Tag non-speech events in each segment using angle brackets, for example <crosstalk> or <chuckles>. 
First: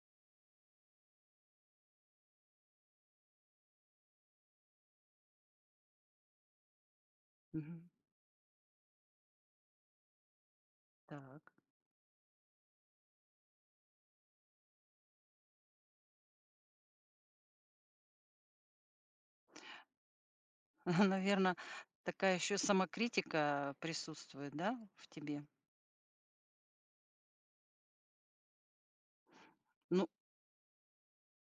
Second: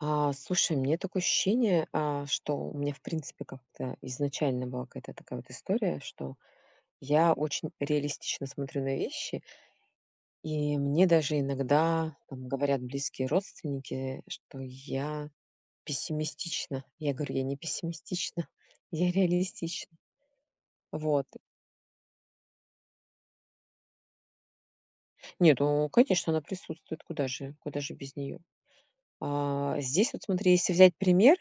А, слушай, у меня такое ощущение, а, что у меня в принципе как-то изначально была какая-то такая вот история, что я очень Мгм. реалистично смотрю на вещи. И мне даже Так. иногда там говорят близкие родственники, что я пессимистична. Я говорю: "Я не пессимистична, я реалистич" Мгм, Вот. наверно, такая ещё самокритика присутствует, да, в тебе? Нет, ну конечно, она присутствует. Куда же куда же без неё? А Ну. здесь вот смотри, если взять пример,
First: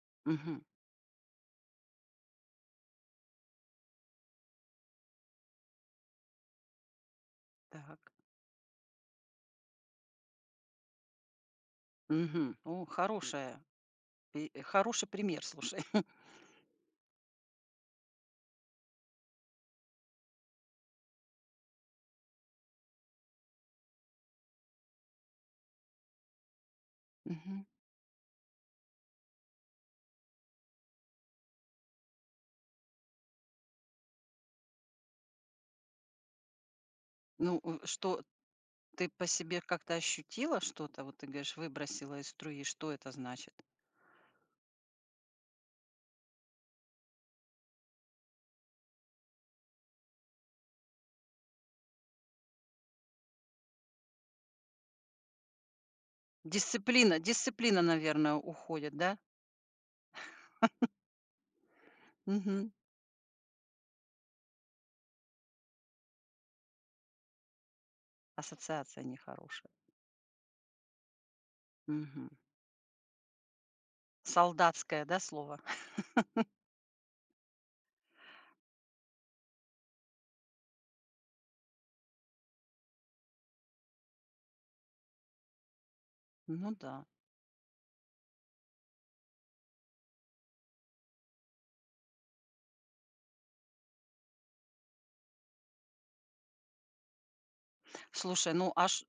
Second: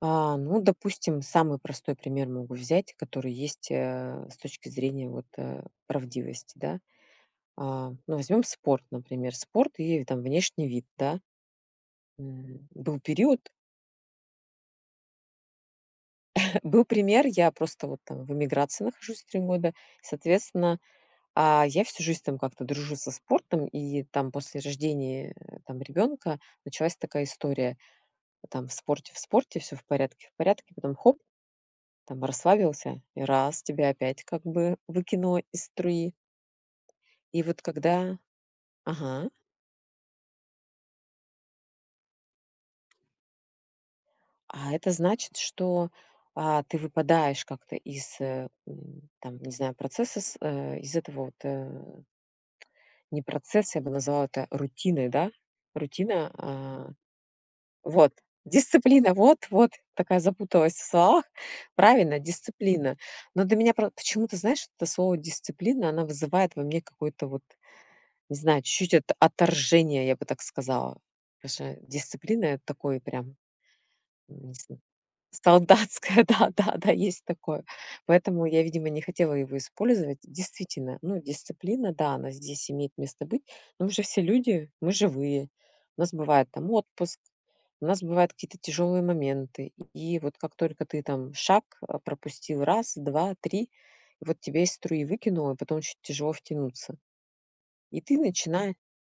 а, ну, Мгм. допустим, самый простой пример могу взять, который есть, э, с точки зрения вот, э, правдивости, да? А, Так. ну возьмём спорт, например. Спорт и там внешний вид, да? Мгм. М, Ну, был период хорошая пи хороший пример, слушай. <chuckles> Был пример, я просто вот там в эмиграции нахожусь, 3 года. Соответственно, а, я всю жизнь там как-то дружу со спортом, и там после рождения там ребёнка началась такая Мгм. история: там в спорте в спорте, всё в порядке в порядке, потом хоп. Там расслабился, и раз тебя опять как бы выкинуло из струи. И Ну, вот у когда что ты по Ага. себе как-то ощутила что-то? Вот ты говоришь, выбросило из струи, что это значит? А это значит, что, а, ты выпадаешь как-то из, э, м, там не знаю, процесса с, э, из этого вот, э Не процесс. Я бы назвала это рутиной, да? Рутина, а Дисциплина дисциплина, Вот! наверное, уходит, Дисциплина. да? Вот, вот. Такая запуталась в <chuckles> словах. Правильно, Мгм. дисциплина. Но для меня про почему-то, знаешь, это слово "дисциплина", она вызывает во мне какое-то вот, не знаю, чуть-чуть Ассоциация от нехорошая. отторжение, я бы так сказала. Потому что Мгм. дисциплина- это такое прям, м, не cы Солдатское, да, слово? Солдатское, да-да-да. Есть такое. Поэтому я, видимо, не хотела его использовать. Действительно, ну, дисциплина, да, она здесь имеет место быть. Но мы же все люди. Мы живые. У нас бывает там Ну да. отпуск, у нас бывают какие-то тяжёлые моменты, и вот как только ты там шаг, а, пропустил 1, 2, 3, и вот тебя из струи выкинуло, и потом очень тяжело втянуться. И ты Слушай, ну, начинае а ш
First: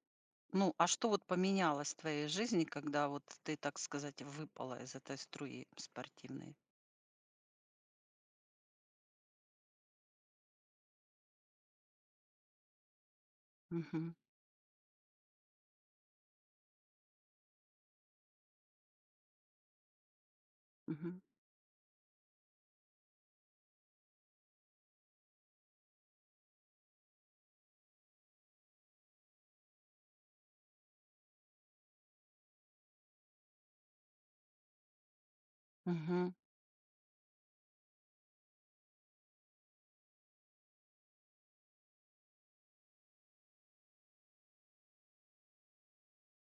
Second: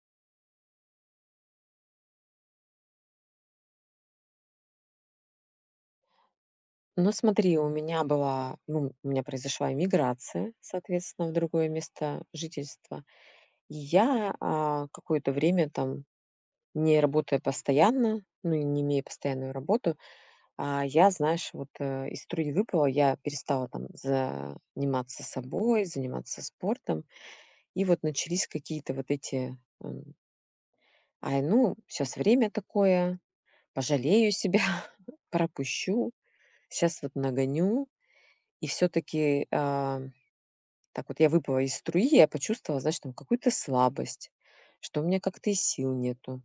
ну, а что вот поменялось в твоей жизни, когда вот ты, так сказать, выпала из этой струи спортивной? Ну смотри, у меня была ну, у меня произошла эмиграция, соответственно, в другое место жительства. И Мгм. я, а, какое-то время там, не работая постоянно, ну, и не имея постоянную работу, а, я, Мгм. знаешь вот, э, из струи выпала. Я перестала там заниматься собой, заниматься спортом. И вот начались какие-то вот эти, ам Ай, ну, щас время такое. Пожалею себя, <chuckles> пропущу, Мгм. щас вот нагоню. И всё-таки, а, так вот я выпала из струи, я почувствовала, знаешь, там какую-то слабость, что у меня как-то и сил нету.